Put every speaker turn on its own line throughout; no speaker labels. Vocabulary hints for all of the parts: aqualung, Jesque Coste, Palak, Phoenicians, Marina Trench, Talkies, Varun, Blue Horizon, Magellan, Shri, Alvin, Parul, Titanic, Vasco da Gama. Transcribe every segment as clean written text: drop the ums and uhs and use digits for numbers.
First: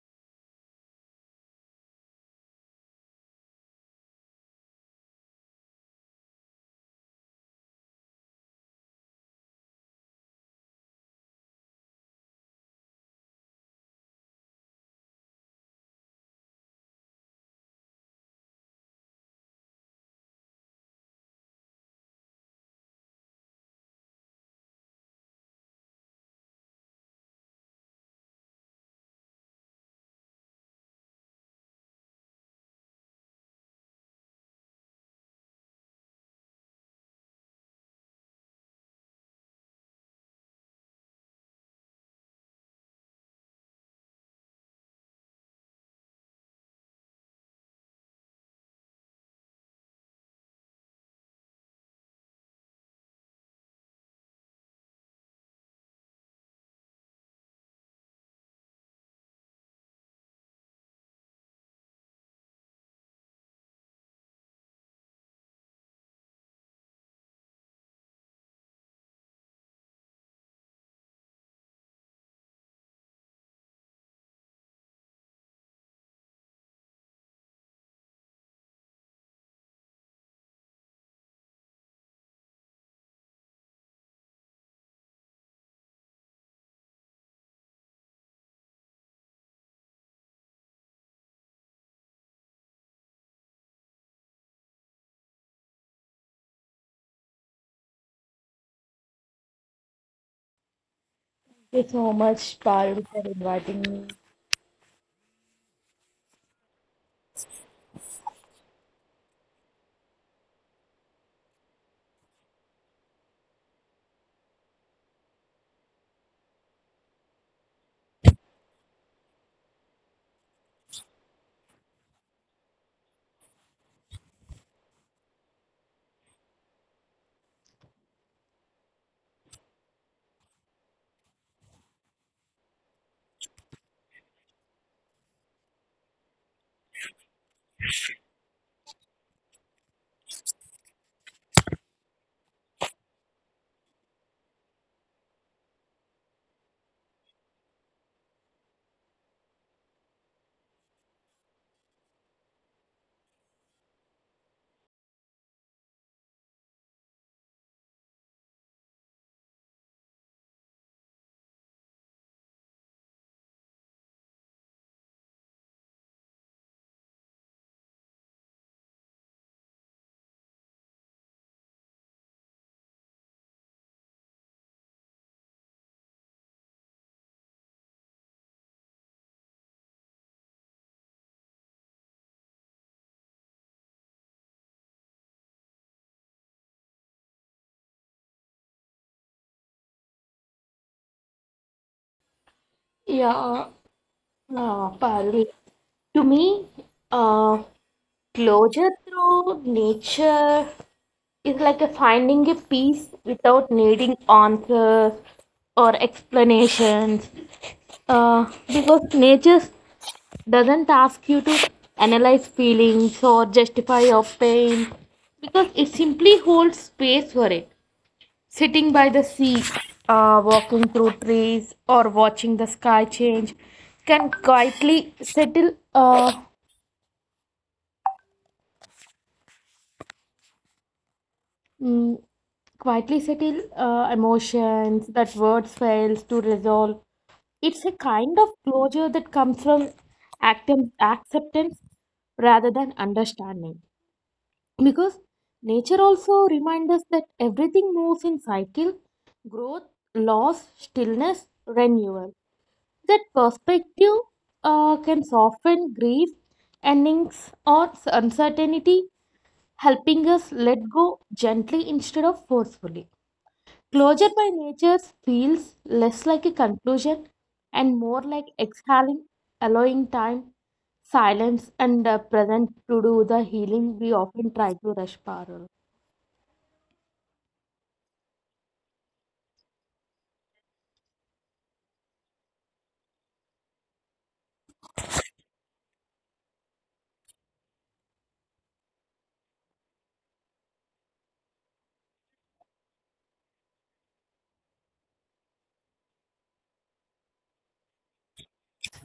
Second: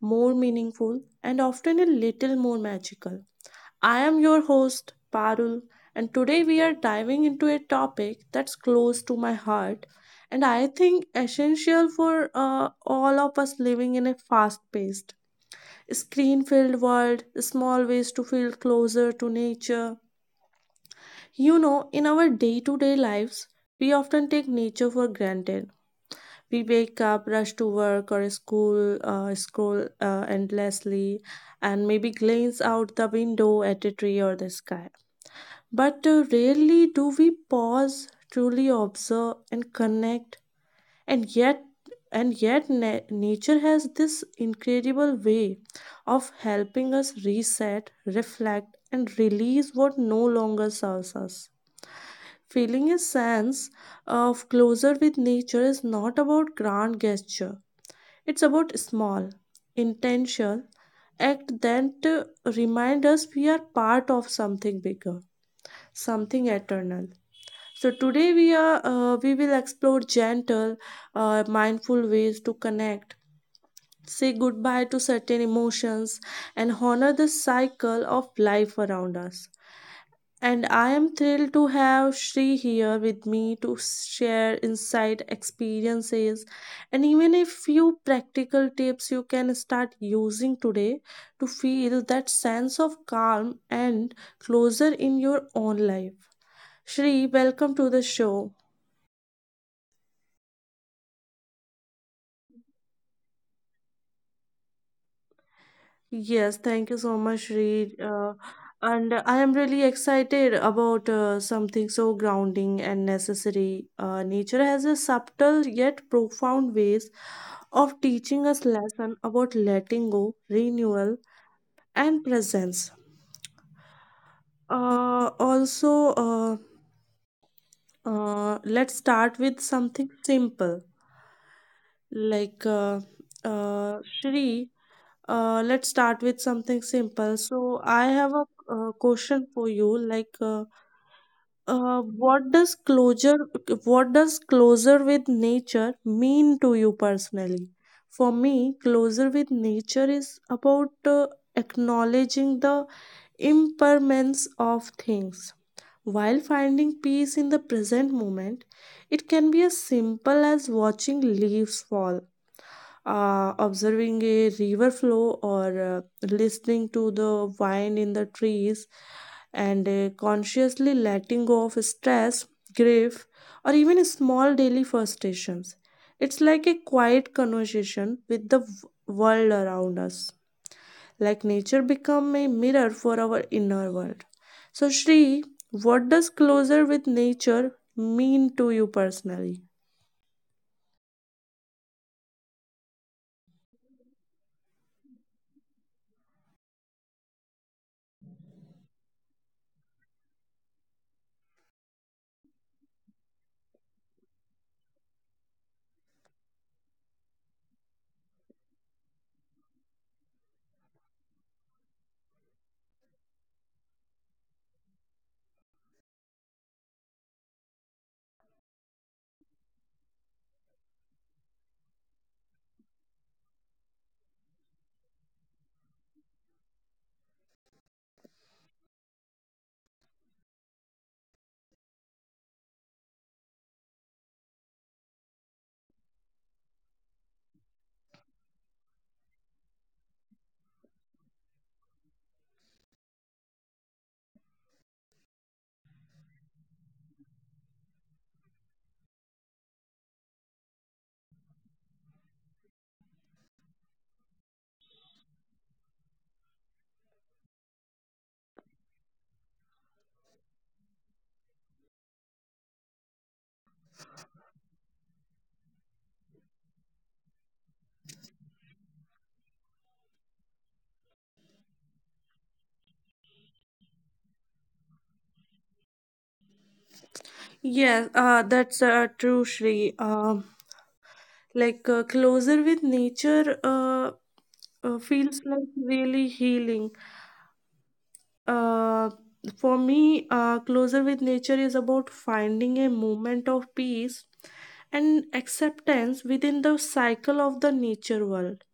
more meaningful, and often a little more magical. I am your host, Parul, and today we are diving into a topic that's close to my heart and I think essential for all of us living in a fast paced screen filled world, small ways to feel closer to nature. You know, in our day to day lives, we often take nature for granted. We wake up, rush to work or school, scroll endlessly, and maybe glance out the window at a tree or the sky. But rarely do we pause, truly observe, and connect. And yet and yet na- nature has this incredible way of helping us reset, reflect, and release what no longer serves us. Feeling a sense of closer with nature is not about grand gesture, it's about small, intentional act that remind us we are part of something bigger, something eternal. So today we will explore gentle, mindful ways to connect, say goodbye to certain emotions, and honor the cycle of life around us. And I am thrilled to have Shri here with me to share insight, experiences, and even a few practical tips you can start using today to feel that sense of calm and closer in your own life. Shri, welcome to the show.
Thank you so much, Parul, for inviting me.
Yes, thank you so much, Reed. And I am really excited about something so grounding and necessary. Nature has a subtle yet profound ways of teaching us lesson about letting go, renewal, and presence. Uh, also, uh, let's start with something simple like uh, Shri. Let's start with something simple. So I have a question for you. What does closure with nature mean to you personally? For me, closure with nature is about acknowledging the impermanence of things while finding peace in the present moment. It can be as simple as watching leaves fall, observing a river flow, or listening to the wind in the trees, and consciously letting go of stress, grief, or even small daily frustrations. It's like a quiet conversation with the world around us, like nature become a mirror for our inner world. So Shri, what does closer with nature mean to you personally?
Yeah, Parul. To me, uh, closure through nature is like a finding a peace without needing answers or explanations. Because nature doesn't ask you to analyze feelings or justify your pain, because it simply holds space for it. Sitting by the sea, walking through trees, or watching the sky change can quietly mm, settle emotions that words fails to resolve. It's a kind of closure that comes from acceptance rather than understanding. Because nature also reminds us that everything moves in cycle, growth, loss, stillness, renewal. That perspective can soften grief, endings, or uncertainty, helping us let go gently instead of forcefully. Closure by nature feels less like a conclusion and more like exhaling, allowing time, silence, and the present to do the healing we often try to rush, Parul.
Yes, that's true, Shri. Closer with nature feels like really healing. Uh, for me, closer with nature is about finding a moment of peace and acceptance within the cycle of the nature world.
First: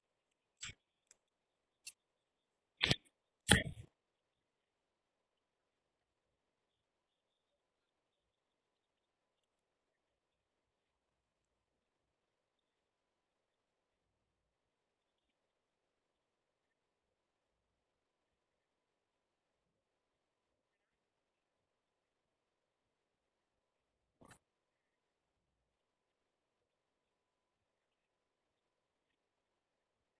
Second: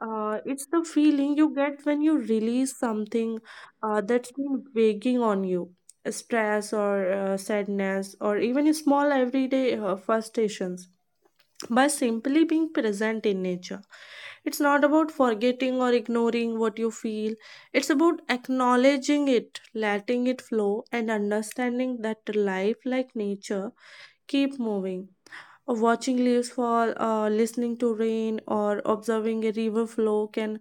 It's the feeling you get when you release something that's been weighing on you, stress or sadness, or even small everyday frustrations, by simply being present in nature. It's not about forgetting or ignoring what you feel, it's about acknowledging it, letting it flow, and understanding that life, like nature, keep moving. Watching leaves fall, listening to rain, or observing a river flow can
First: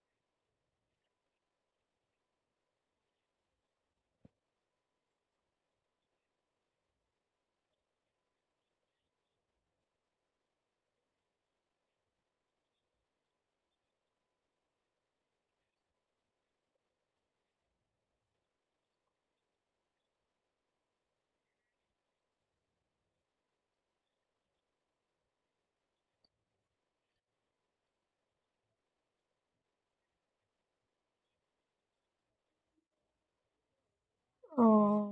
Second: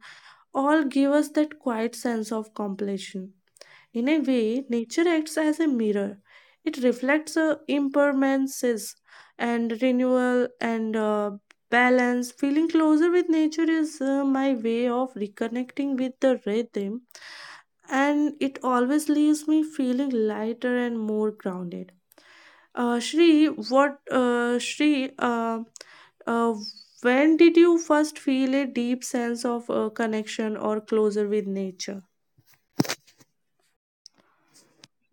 all give us that quiet sense of completion. In a way, nature acts as a mirror. It reflects impermanences and renewal and balance. Feeling closer with nature is my way of reconnecting with the rhythm, and it always leaves me feeling lighter and more grounded. Shri, uh, when did you first feel a deep sense of connection or closer with nature?
Uh,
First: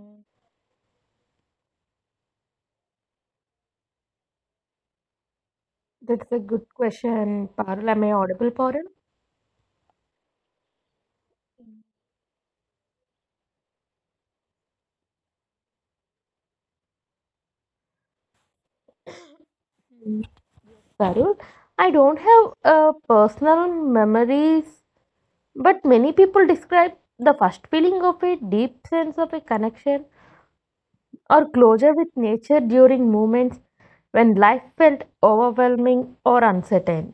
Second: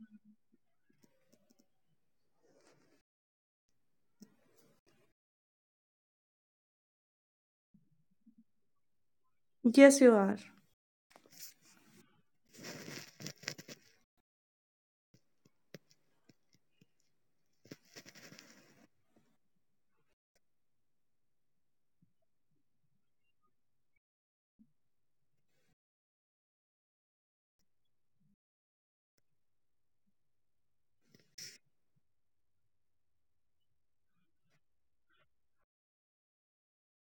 that's a good question, Parul. Am I audible, Parul?
Yes, you are.
Varun, I don't have personal memories, but many people describe the first feeling of a deep sense of a connection or closure with nature during moments when life felt overwhelming or uncertain.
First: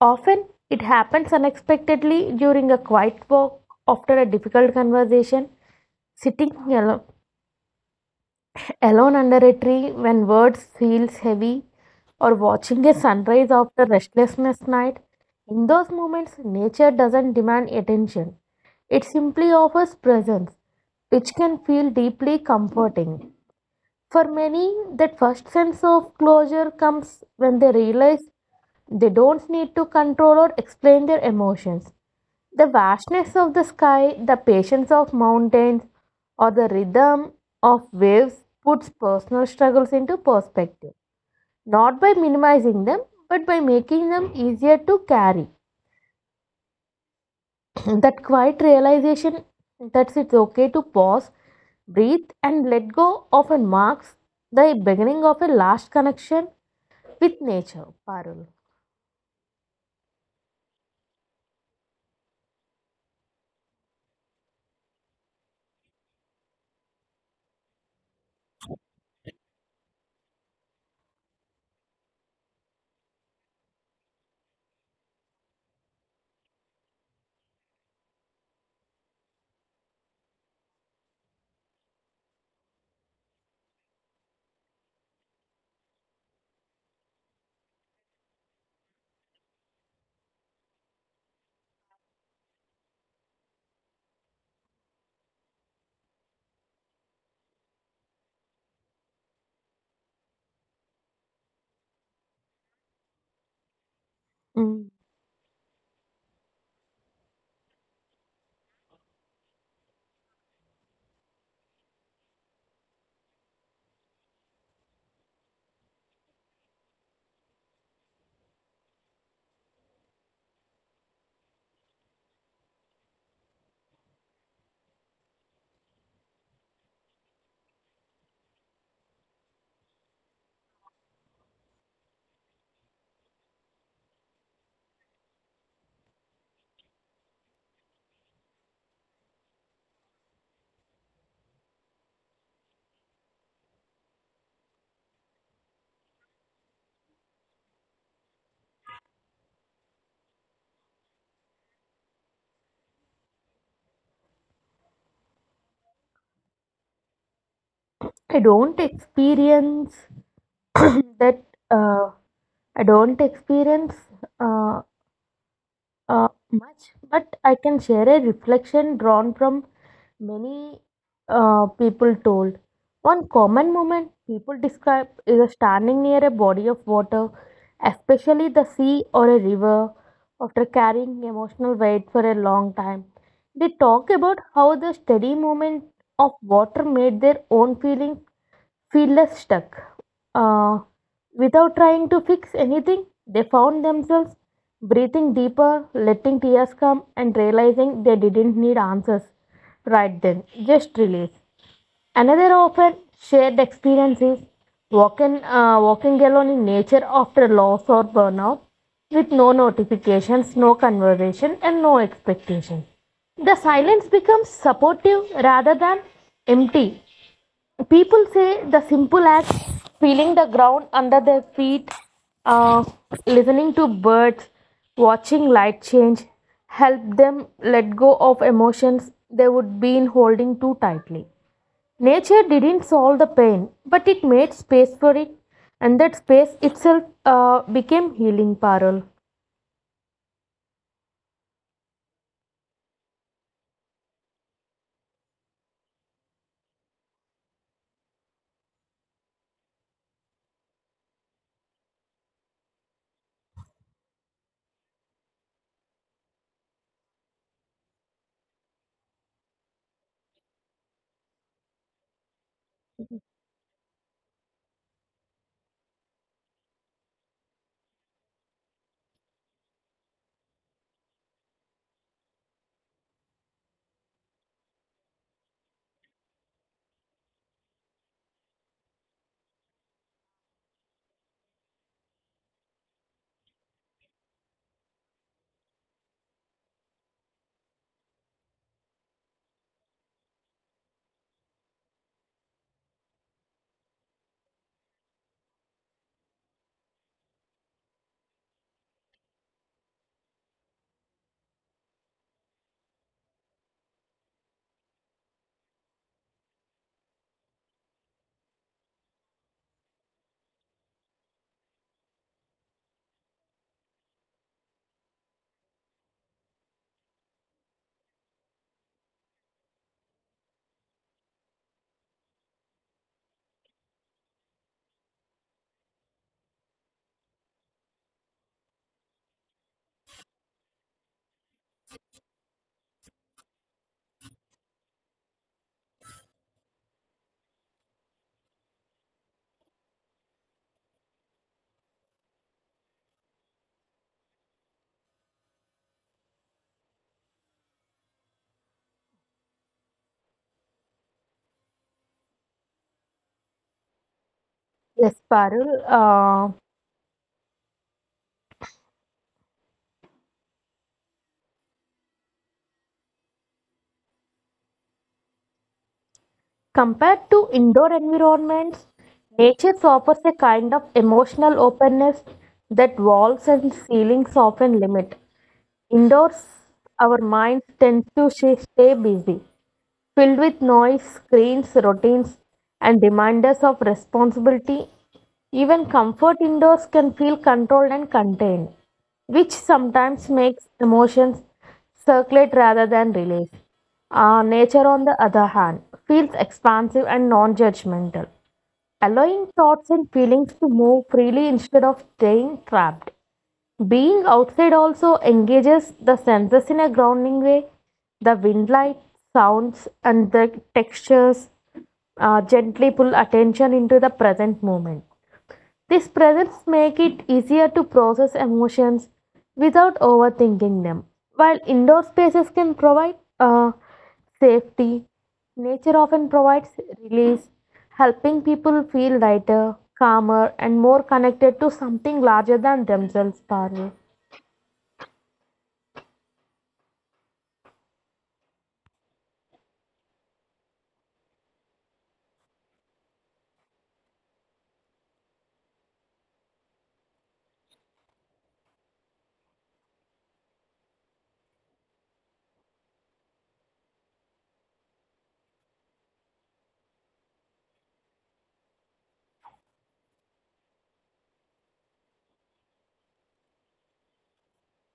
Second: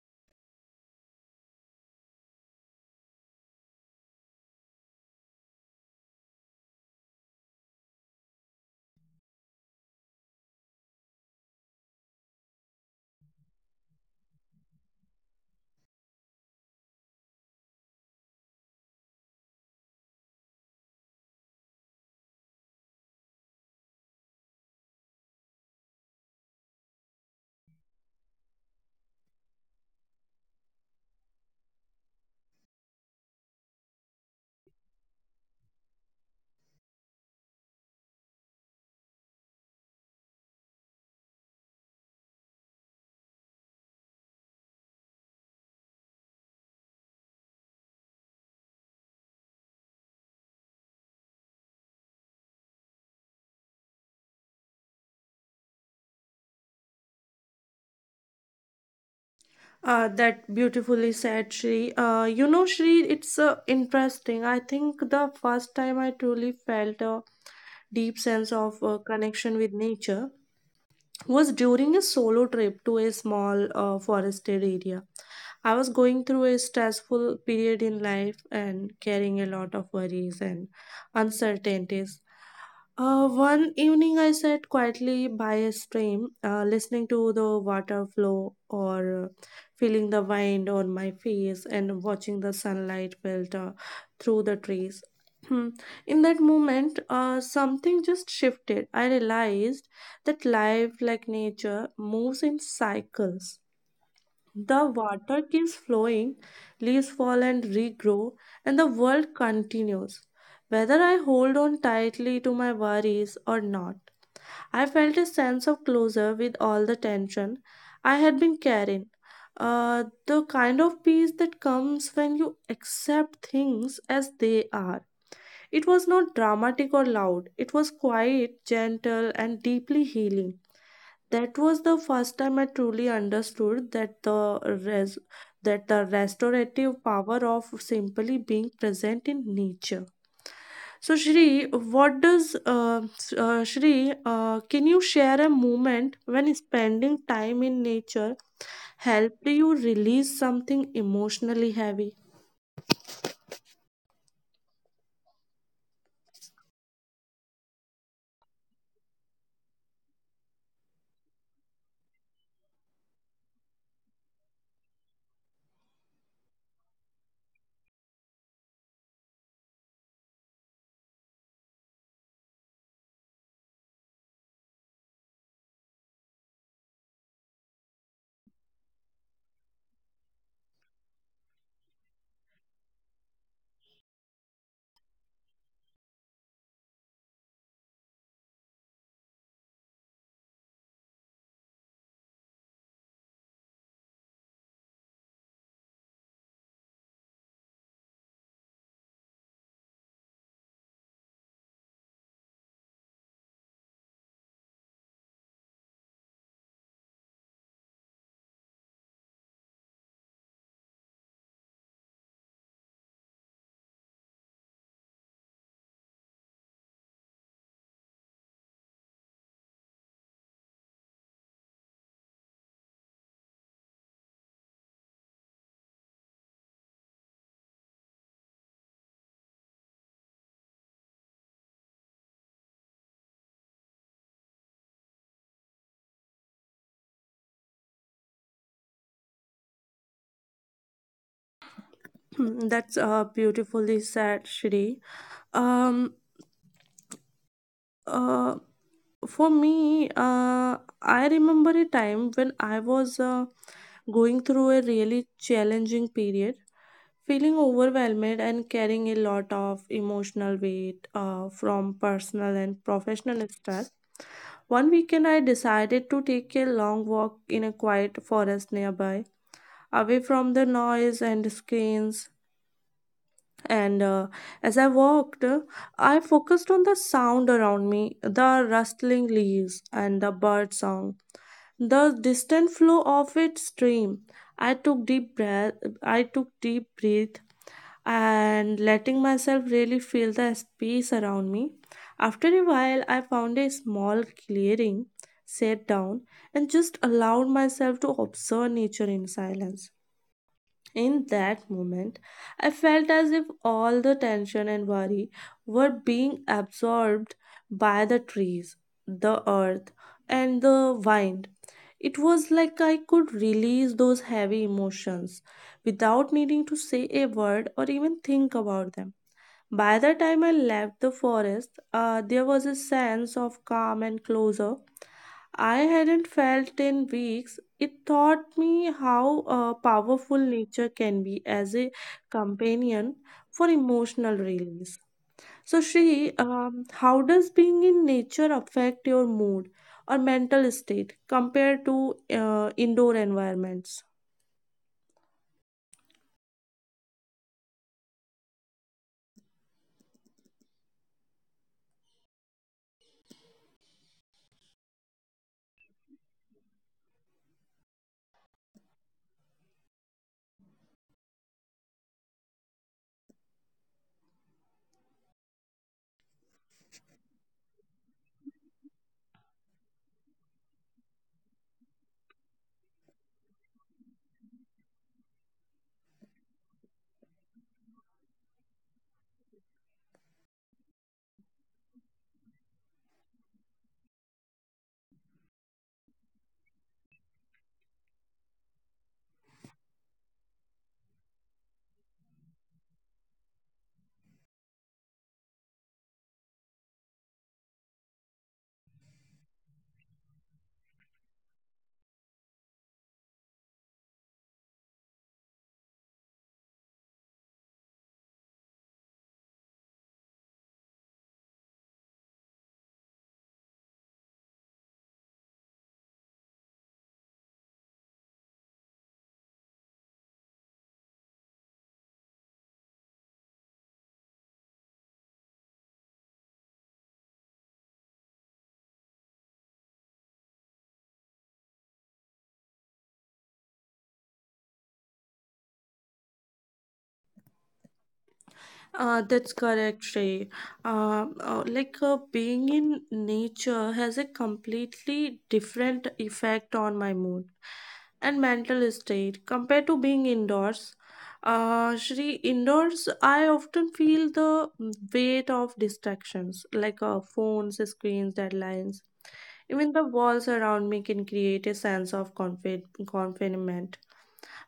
Often, it happens unexpectedly during a quiet walk after a difficult conversation, sitting alone under a tree when words feels heavy, or watching a sunrise after restlessness night. In those moments nature doesn't demand attention, it simply offers presence, which can feel deeply comforting. For many, that first sense of closure comes when they realize they don't need to control or explain their emotions. The vastness of the sky, the patience of mountains, or the rhythm of waves puts personal struggles into perspective, not by minimizing them, but by making them easier to carry. That quiet realization that it's okay to pause, breathe, and let go often marks the beginning of a last connection with nature, Parul.
That beautifully said, Shri. You know, Shri, it's interesting. I think the first time I truly felt a deep sense of connection with nature was during a solo trip to a small forested area. I was going through a stressful period in life and carrying a lot of worries and uncertainties. One evening, I sat quietly by a stream, listening to the water flow or feeling the wind on my face and watching the sunlight filter through the trees. In that moment, something just shifted. I realized that life, like nature, moves in cycles. The
Mm.
water keeps flowing, leaves fall and regrow, and the world continues. Whether I hold on tightly to my worries or not, I felt a sense of closure with all the tension I had been carrying. The kind of peace that comes when you accept things as they are. It was not dramatic or loud, it was quiet, gentle, and deeply healing. That was the first time I truly understood that the restorative power of simply being present in nature. So, Shri, what does Shri? Can you share a moment when spending time in nature helped you release something emotionally heavy?
I don't experience that. Uh, I don't experience uh, much, but I can share a reflection drawn from many people told. One common moment people describe is a standing near a body of water, especially the sea or a river, after carrying emotional weight for a long time. They talk about how the steady movement of water made their own feel less stuck. Uh, without trying to fix anything, they found themselves breathing deeper, letting tears come, and realizing they didn't need answers right then, just release. Another often shared experience is walking alone in nature after loss or burnout, with no notifications, no conversation, and no expectation. The silence becomes supportive rather than empty. People say the simple act, feeling the ground under their feet, uh, listening to birds, watching light change, help them let go of emotions they would been holding too tightly. Nature didn't solve the pain, but it made space for it, and that space itself became healing, Parul.
That's beautifully said, Shri. Um, uh, for me, I remember a time when I was going through a really challenging period, feeling overwhelmed and carrying a lot of emotional weight from personal and professional stress. One weekend, I decided to take a long walk in a quiet forest nearby, away from the noise and screens. And as I walked, I focused on the sound around me, the rustling leaves, and the bird song, the distant flow of its stream. I took deep breath. I took deep breath and letting myself really feel the space around me. After a while, I found a small clearing, sat down, and just allowed myself to observe nature in silence. In that moment, I felt as if all the tension and worry were being absorbed by the trees, the earth, and the wind. It was like I could release those heavy emotions without needing to say a word or even think about them. By the time I left the forest, there was a sense of calm and closure I hadn't felt in weeks. It taught me how powerful nature can be as a companion for emotional release. So, Shri, how does being in nature affect your mood or mental state compared to indoor environments?
Yes, Parul. Compared to indoor environments, nature offers a kind of emotional openness that walls and ceilings often limit. Indoors, our minds tend to stay busy, filled with noise, screens, routines, and reminders of responsibility. Even comfort indoors can feel controlled and contained, which sometimes makes emotions circulate rather than release. Nature, on the other hand, feels expansive and non judgmental, allowing thoughts and feelings to move freely instead of staying trapped. Being outside also engages the senses in a grounding way. The wind light, sounds, and the textures gently pull attention into the present moment. This presence make it easier to process emotions without overthinking them. While indoor spaces can provide safety, nature often provides release, helping people feel lighter, calmer, and more connected to something larger than themselves, Parul.
That's correct, Shrey. Being in nature has a completely different effect on my mood and mental state compared to being indoors. Shri, indoors, I often feel the weight of distractions like phones, screens, deadlines. Even the walls around me can create a sense of confinement.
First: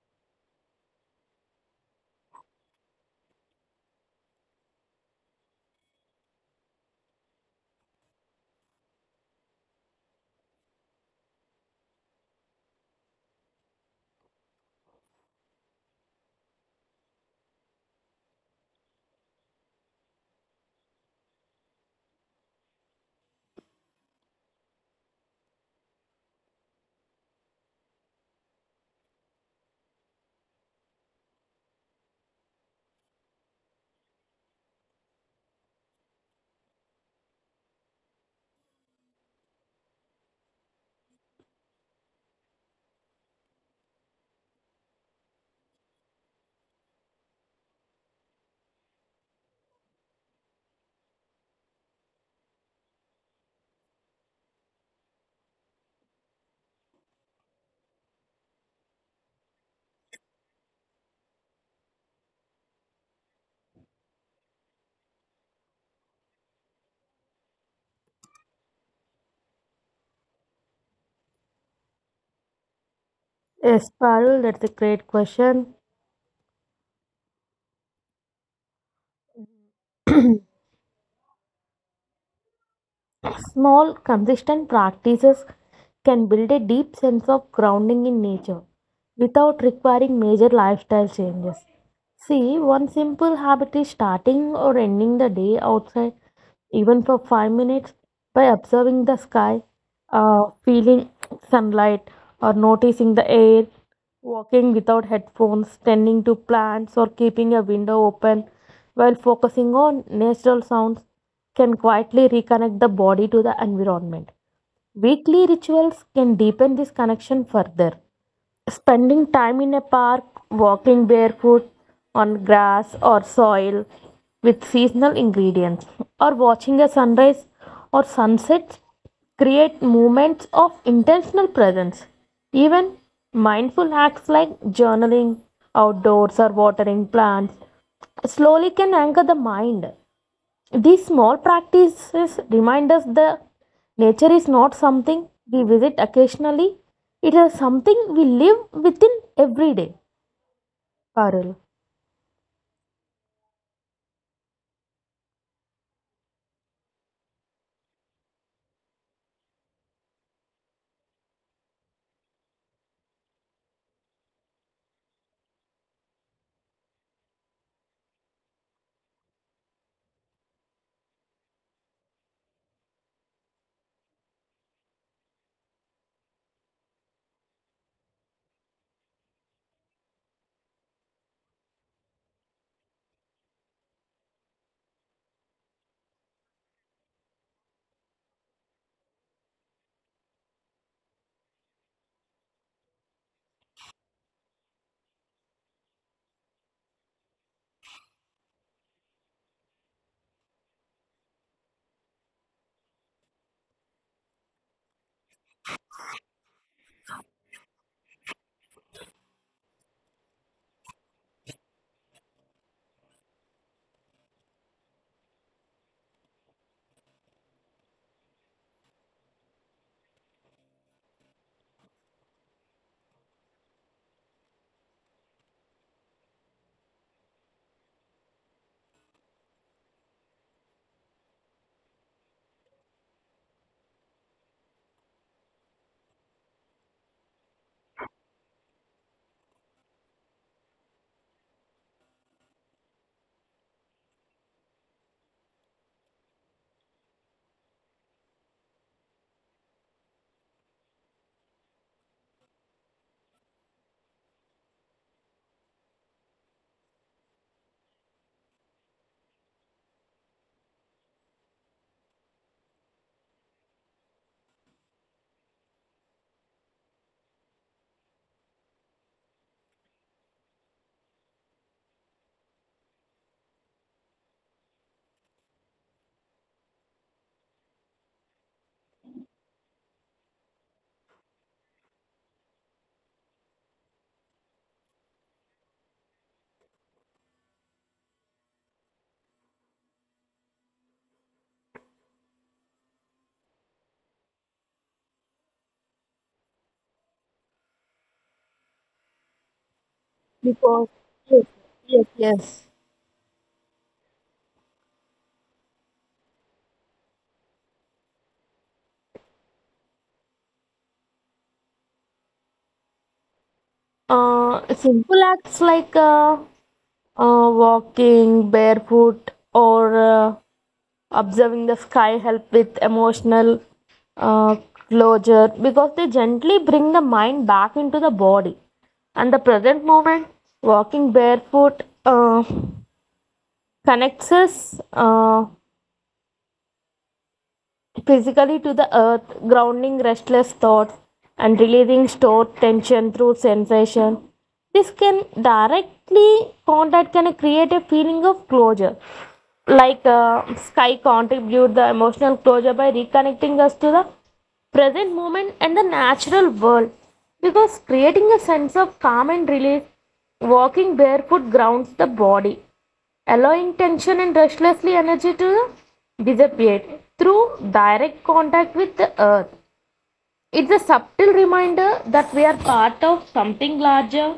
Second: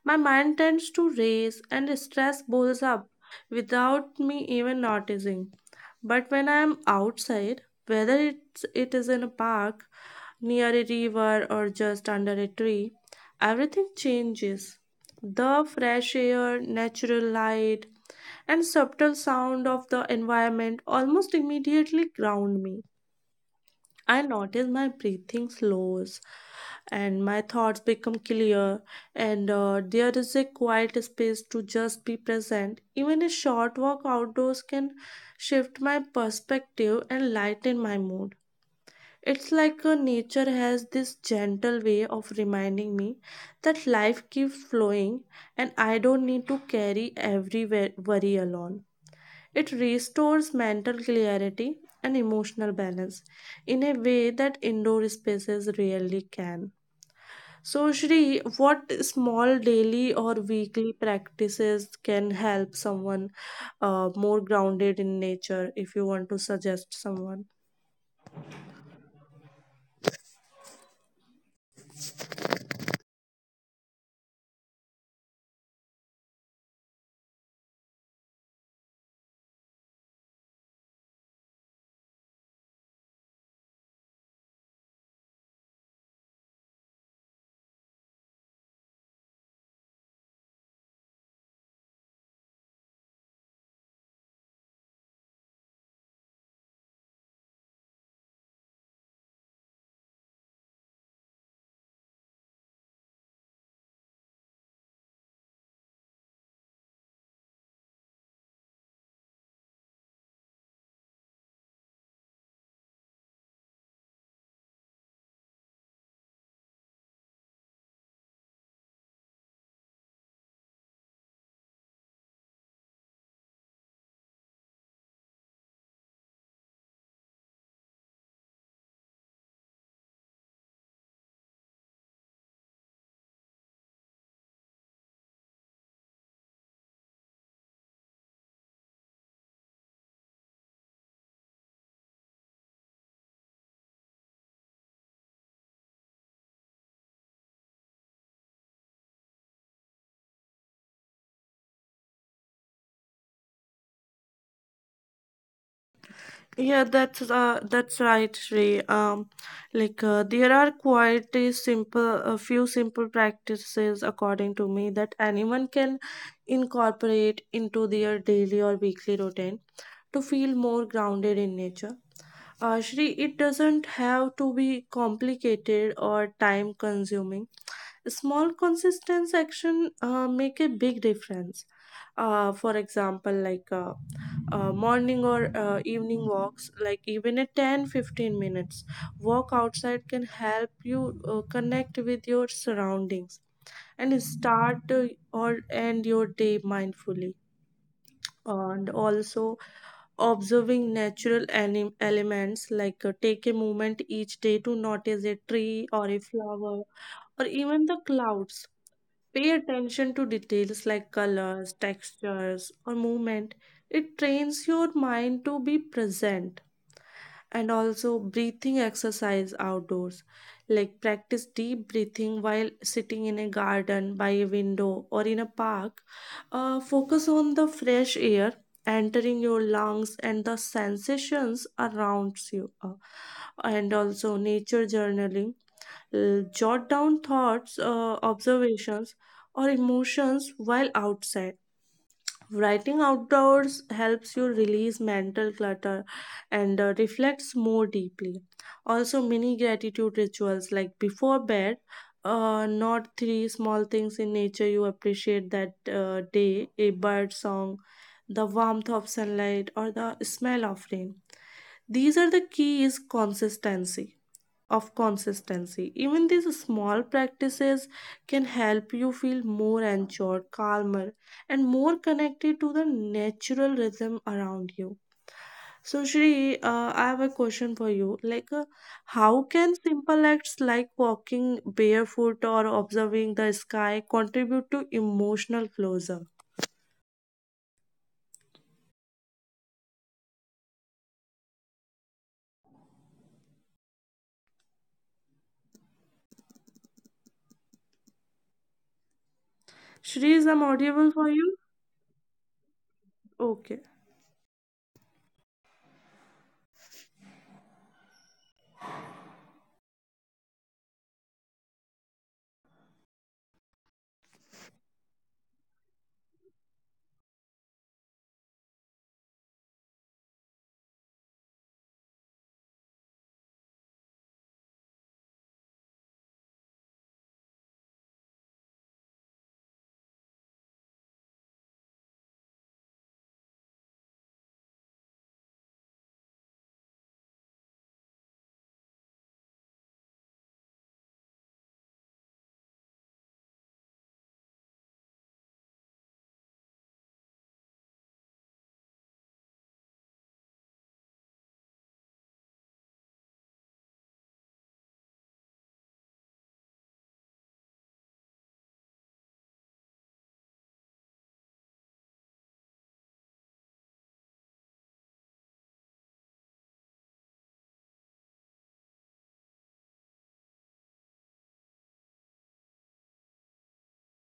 My mind tends to race and stress boils up without me even noticing. But when I am outside, whether it is in a park, near a river, or just under a tree, everything changes. The fresh air, natural light, and subtle sound of the environment almost immediately ground me. I notice my breathing slows and my thoughts become clear, and there is a quiet space to just be present. Even a short walk outdoors can shift my perspective and lighten my mood. It's like nature has this gentle way of reminding me that life keeps flowing and I don't need to carry every worry alone. It restores mental clarity and emotional balance in a way that indoor spaces rarely can. So, Shri, what small daily or weekly practices can help someone more grounded in nature if you want to suggest someone?
Yes, Parul, that's a great question. Small, consistent practices can build a deep sense of grounding in nature without requiring major lifestyle changes. See, one simple habit is starting or ending the day outside, even for 5 minutes, by observing the sky, feeling sunlight, or noticing the air. Walking without headphones, tending to plants, or keeping a window open while focusing on natural sounds can quietly reconnect the body to the environment. Weekly rituals can deepen this connection further. Spending time in a park, walking barefoot on grass or soil with seasonal ingredients, or watching a sunrise or sunset create moments of intentional presence. Even mindful acts like journaling, outdoors, or watering plants slowly can anchor the mind. These small practices remind us that nature is not something we visit occasionally, it is something we live within every day, Parul.
Yeah, that's right, Shri. There are a few simple practices, according to me, that anyone can incorporate into their daily or weekly routine to feel more grounded in nature. Shri, it doesn't have to be complicated or time consuming. Small consistent action make a big difference. For example, morning or evening walks, like even a 10-15 minutes walk outside can help you connect with your surroundings and start or end your day mindfully. And also, observing natural elements, like take a moment each day to notice a tree or a flower or even the clouds. Pay attention to details like colors, textures, or movement. It trains your mind to be present. And also breathing exercise outdoors, like practice deep breathing while sitting in a garden by a window or in a park, focus on the fresh air entering your lungs and the sensations around you. And also nature journaling. Jot down thoughts, observations, or emotions while outside. Writing outdoors helps you release mental clutter and reflects more deeply. Also, mini gratitude rituals, like before bed, not three small things in nature you appreciate that day, a bird song, the warmth of sunlight, or the smell of rain. These are the keys consistency of consistency. Even these small practices can help you feel more anchored, calmer, and more connected to the natural rhythm around you. So, Shri, I have a question for you. How can simple acts like walking barefoot or observing the sky contribute to emotional closure? Shri, is I'm
Because,
audible
yes,
for you?
yes, yes.
Okay.
Simple acts like walking barefoot or observing the sky help with emotional uh, closure because they gently bring the mind back into the body and the present moment. Walking barefoot connects us physically to the earth, grounding restless thoughts and releasing stored tension through sensation. This can directly contact can create a feeling of closure. Like sky contribute the emotional closure by reconnecting us to the present moment and the natural world. Because creating a sense of calm and release, walking barefoot grounds the body, allowing tension and restlessly energy to dissipate through direct contact with the earth. It's a subtle reminder that we are part of something larger,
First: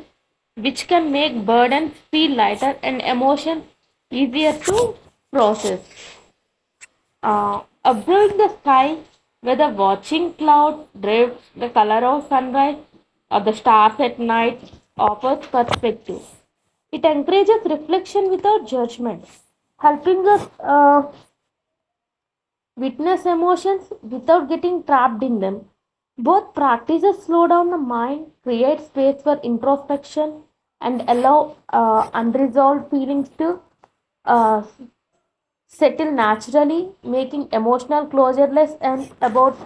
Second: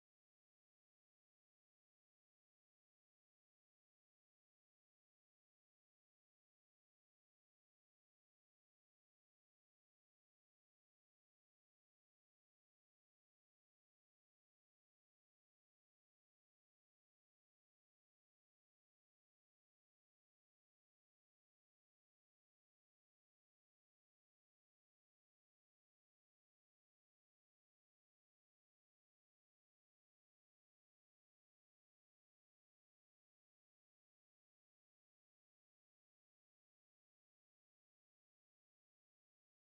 which can make burdens feel lighter and emotions easier to process. Above the sky, where the watching cloud drapes the color of sunrise or the stars at night, offers perspective. It encourages reflection without judgment, helping us witness emotions without getting trapped in them. Both practices slow down the mind, create space for introspection, and allow unresolved feelings to uh, settle naturally, making emotional closure less and about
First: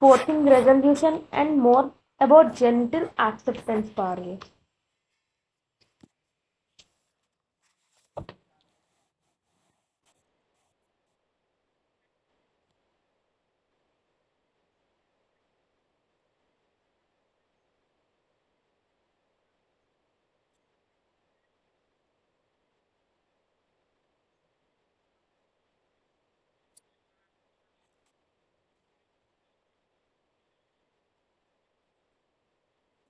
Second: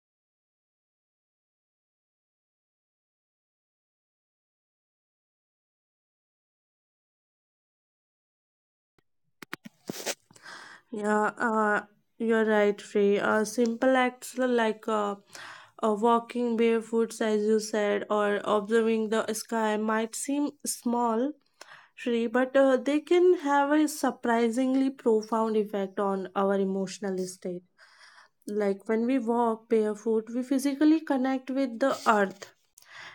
forcing resolution and more about gentle acceptance, Parul.
Yeah, you're right, Free. Simple acts like walking barefoot, as you said, or observing the sky might seem small, Free, but they can have a surprisingly profound effect on our emotional state. Like when we walk barefoot, we physically connect with the earth,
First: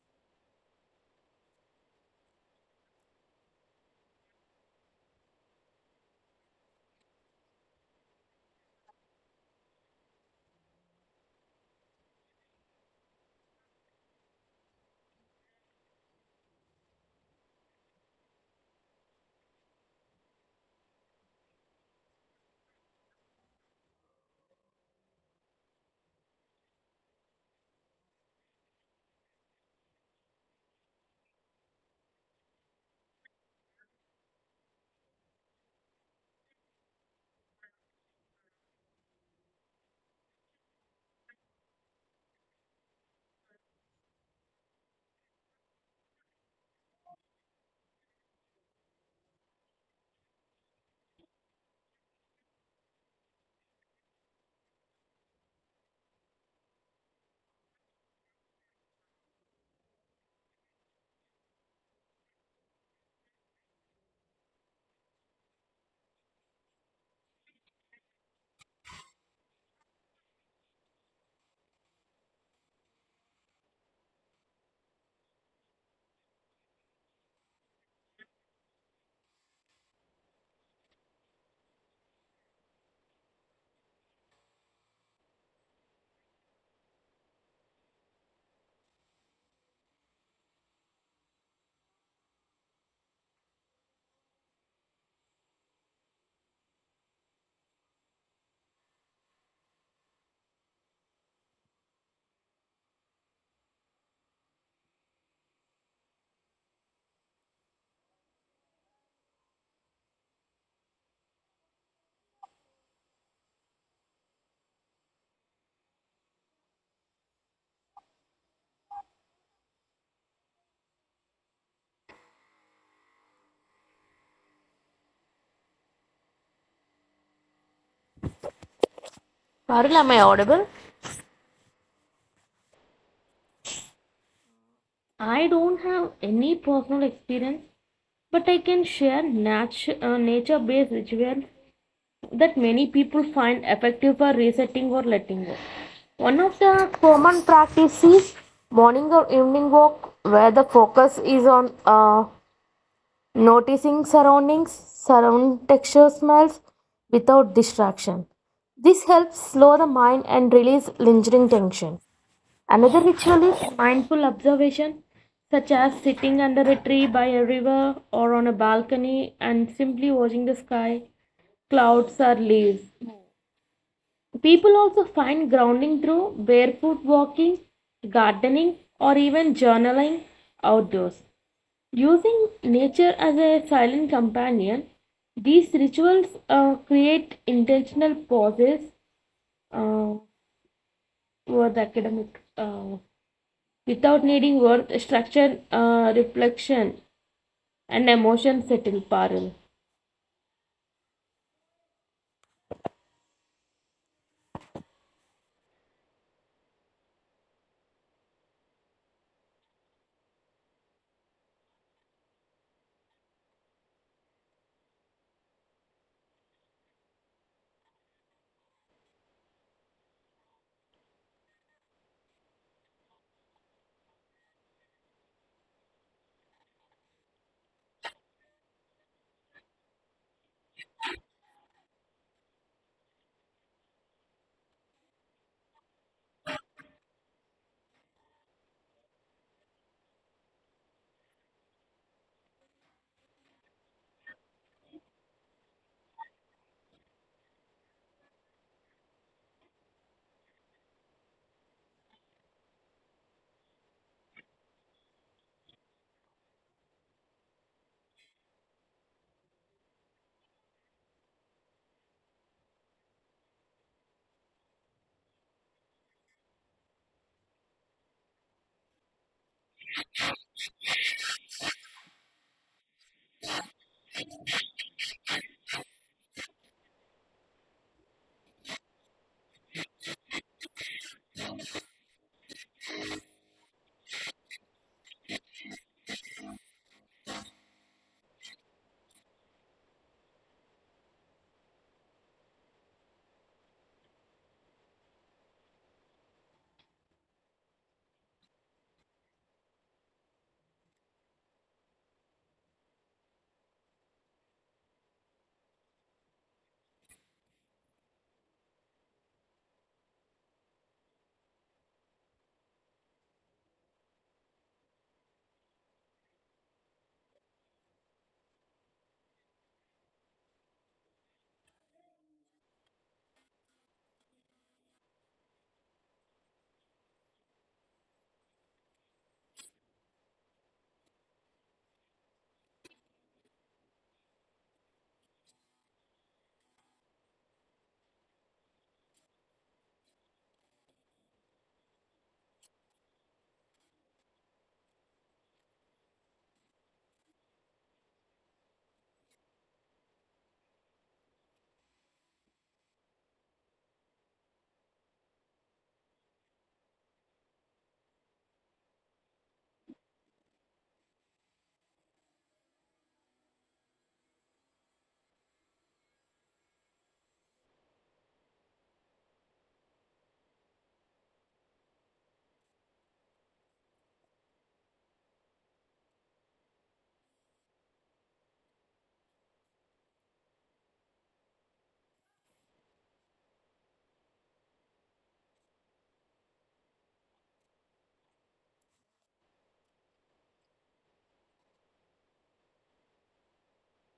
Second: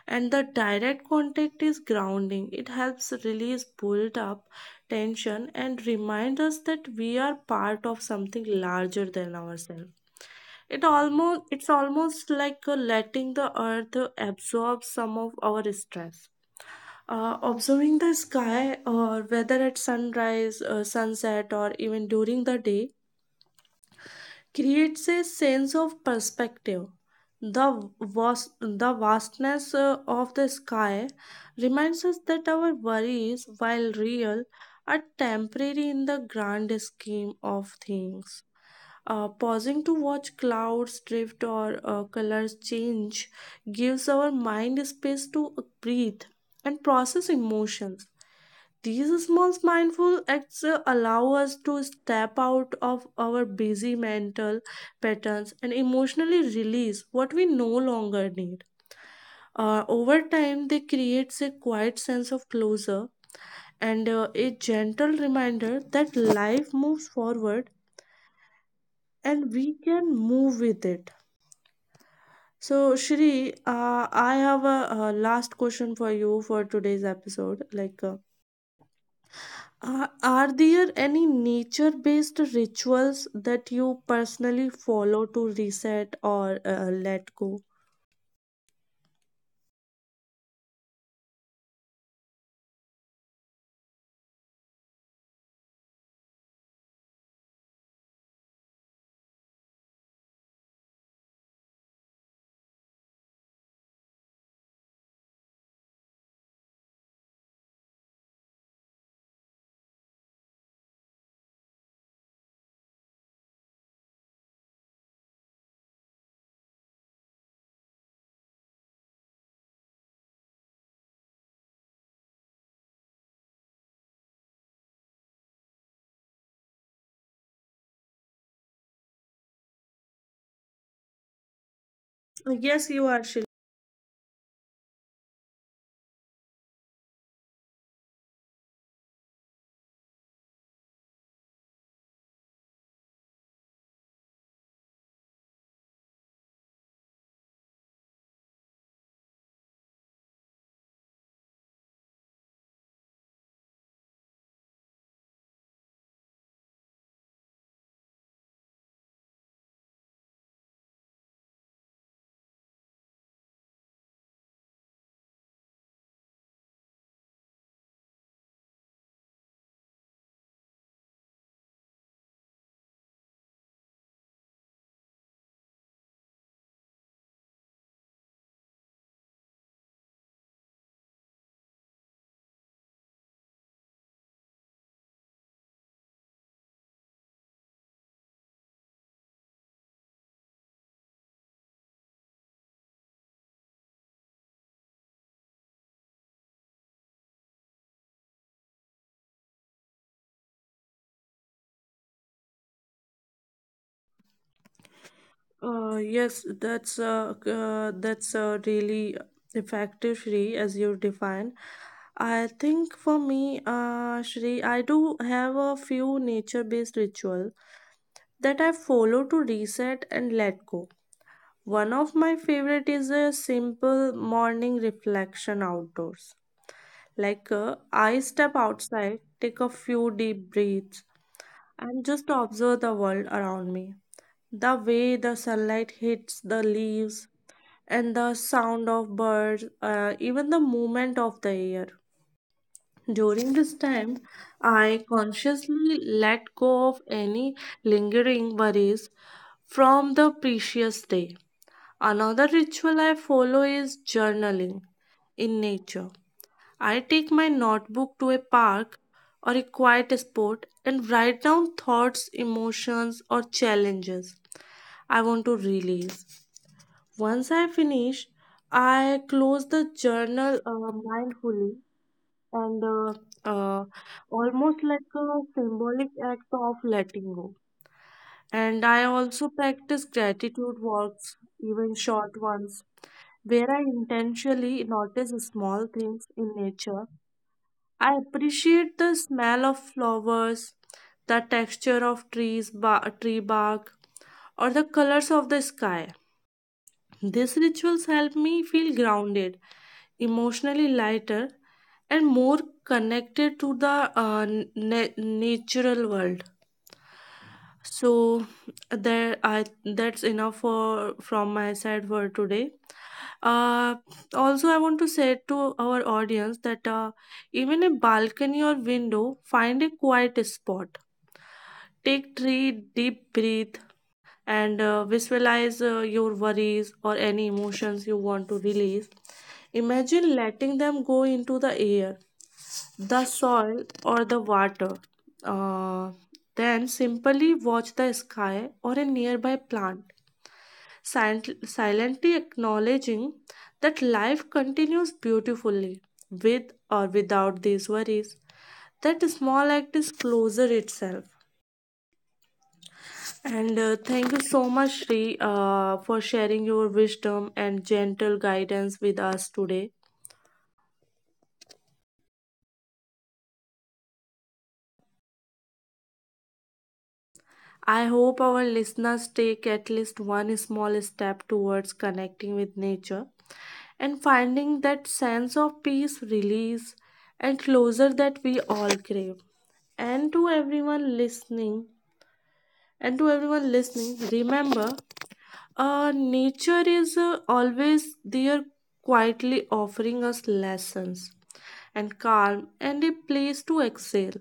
and the direct contact is grounding. It helps release built up tension and remind us that we are part of something larger than ourselves. It's almost like letting the earth absorb some of our stress. Observing the sky, or whether at sunrise, sunset, or even during the day, creates a sense of perspective. The vastness of the sky reminds us that our worries, while real, are temporary in the grand scheme of things. Pausing to watch clouds drift or colors change gives our mind space to breathe and process emotions. These small mindful acts allow us to step out of our busy mental patterns and emotionally release what we no longer need. Over time, they creates a quiet sense of closure and a gentle reminder that life moves forward and we can move with it. So, Shri, I have a, last question for you for today's episode. Are there any nature based rituals that you personally follow to reset or let go?
Parul, am I audible?
Yes, you are, Shil.
I don't have any personal experience, but I can share nature based rituals that many people find effective for resetting or letting go. One of the common practices is morning or evening walk where the focus is on noticing surroundings, surround texture smells without distraction. This helps slow the mind and release lingering tension. Another ritual is mindful observation, such as sitting under a tree by a river or on a balcony and simply watching the sky, clouds, or leaves. People also find grounding through barefoot walking, gardening, or even journaling outdoors. Using nature as a silent companion, these rituals create intentional pauses uh, for the academic without needing word structure, reflection, and emotion setting parallel.
Yes, that's that's really effective, Shri, as you define. I think for me, Shri, I do have a few nature-based ritual that I follow to reset and let go. One of my favorite is a simple morning reflection outdoors. I step outside, take a few deep breaths, and just observe the world around me. The way the sunlight hits the leaves, and the sound of birds, even the movement of the air. During this time, I consciously let go of any lingering worries from the previous day. Another ritual I follow is journaling in nature. I take my notebook to a park or a quiet spot and write down thoughts, emotions, or challenges I want to release. Once I finish, I close the journal mindfully, and uh, almost like a symbolic act of letting go. And I also practice gratitude walks, even short ones, where I intentionally notice small things in nature. I appreciate the smell of flowers, the texture of trees, tree bark, or the colors of the sky. These rituals help me feel grounded, emotionally lighter, and more connected to the natural world. So there I that's enough for from my side for today. Uh, Also, I want to say to our audience that even a balcony or window, find a quiet spot. Take three deep breath and visualize your worries or any emotions you want to release. Imagine letting them go into the air, the soil, or the water. Uh, then simply watch the sky or a nearby plant, silently acknowledging that life continues beautifully with or without these worries. That small act is closer itself. And thank you so much, Sri, for sharing your wisdom and gentle guidance with us today. I hope our listeners take at least one small step towards connecting with nature and finding that sense of peace, release, and closure that we all crave. And to everyone listening, and to everyone listening, remember, nature is always there, quietly offering us lessons and calm and a place to excel.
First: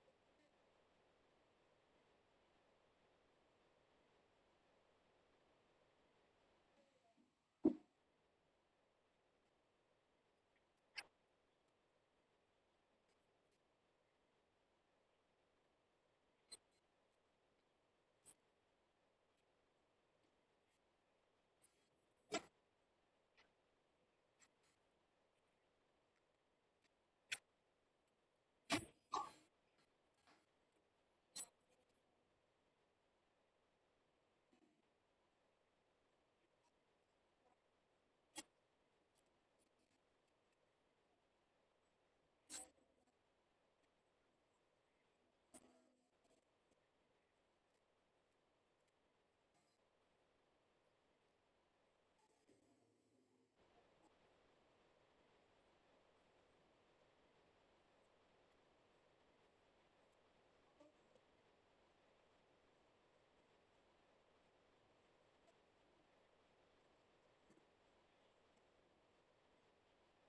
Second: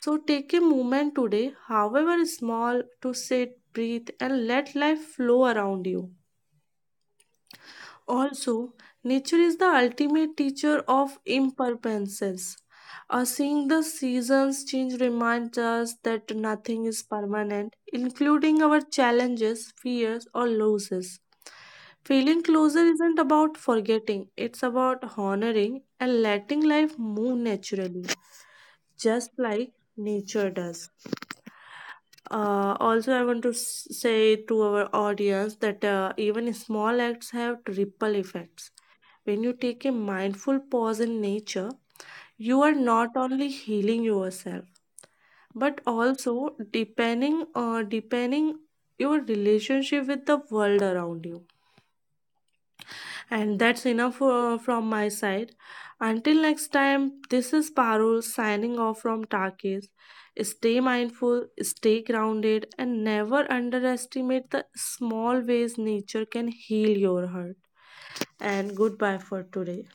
So take a moment today, however small, to sit, breathe, and let life flow around you. Also, nature is the ultimate teacher of impermanences. Seeing the seasons change reminds us that nothing is permanent, including our challenges, fears, or losses. Feeling closer isn't about forgetting, it's about honoring and letting life move naturally, just like nature does. Also, I want to say to our audience that even small acts have ripple effects. When you take a mindful pause in nature, you are not only healing yourself, but also deepening your relationship with the world around you. And that's enough for, from my side. Until next time, this is Parul signing off from Takis. Stay mindful, stay grounded, and never underestimate the small ways nature can heal your heart. And goodbye for today.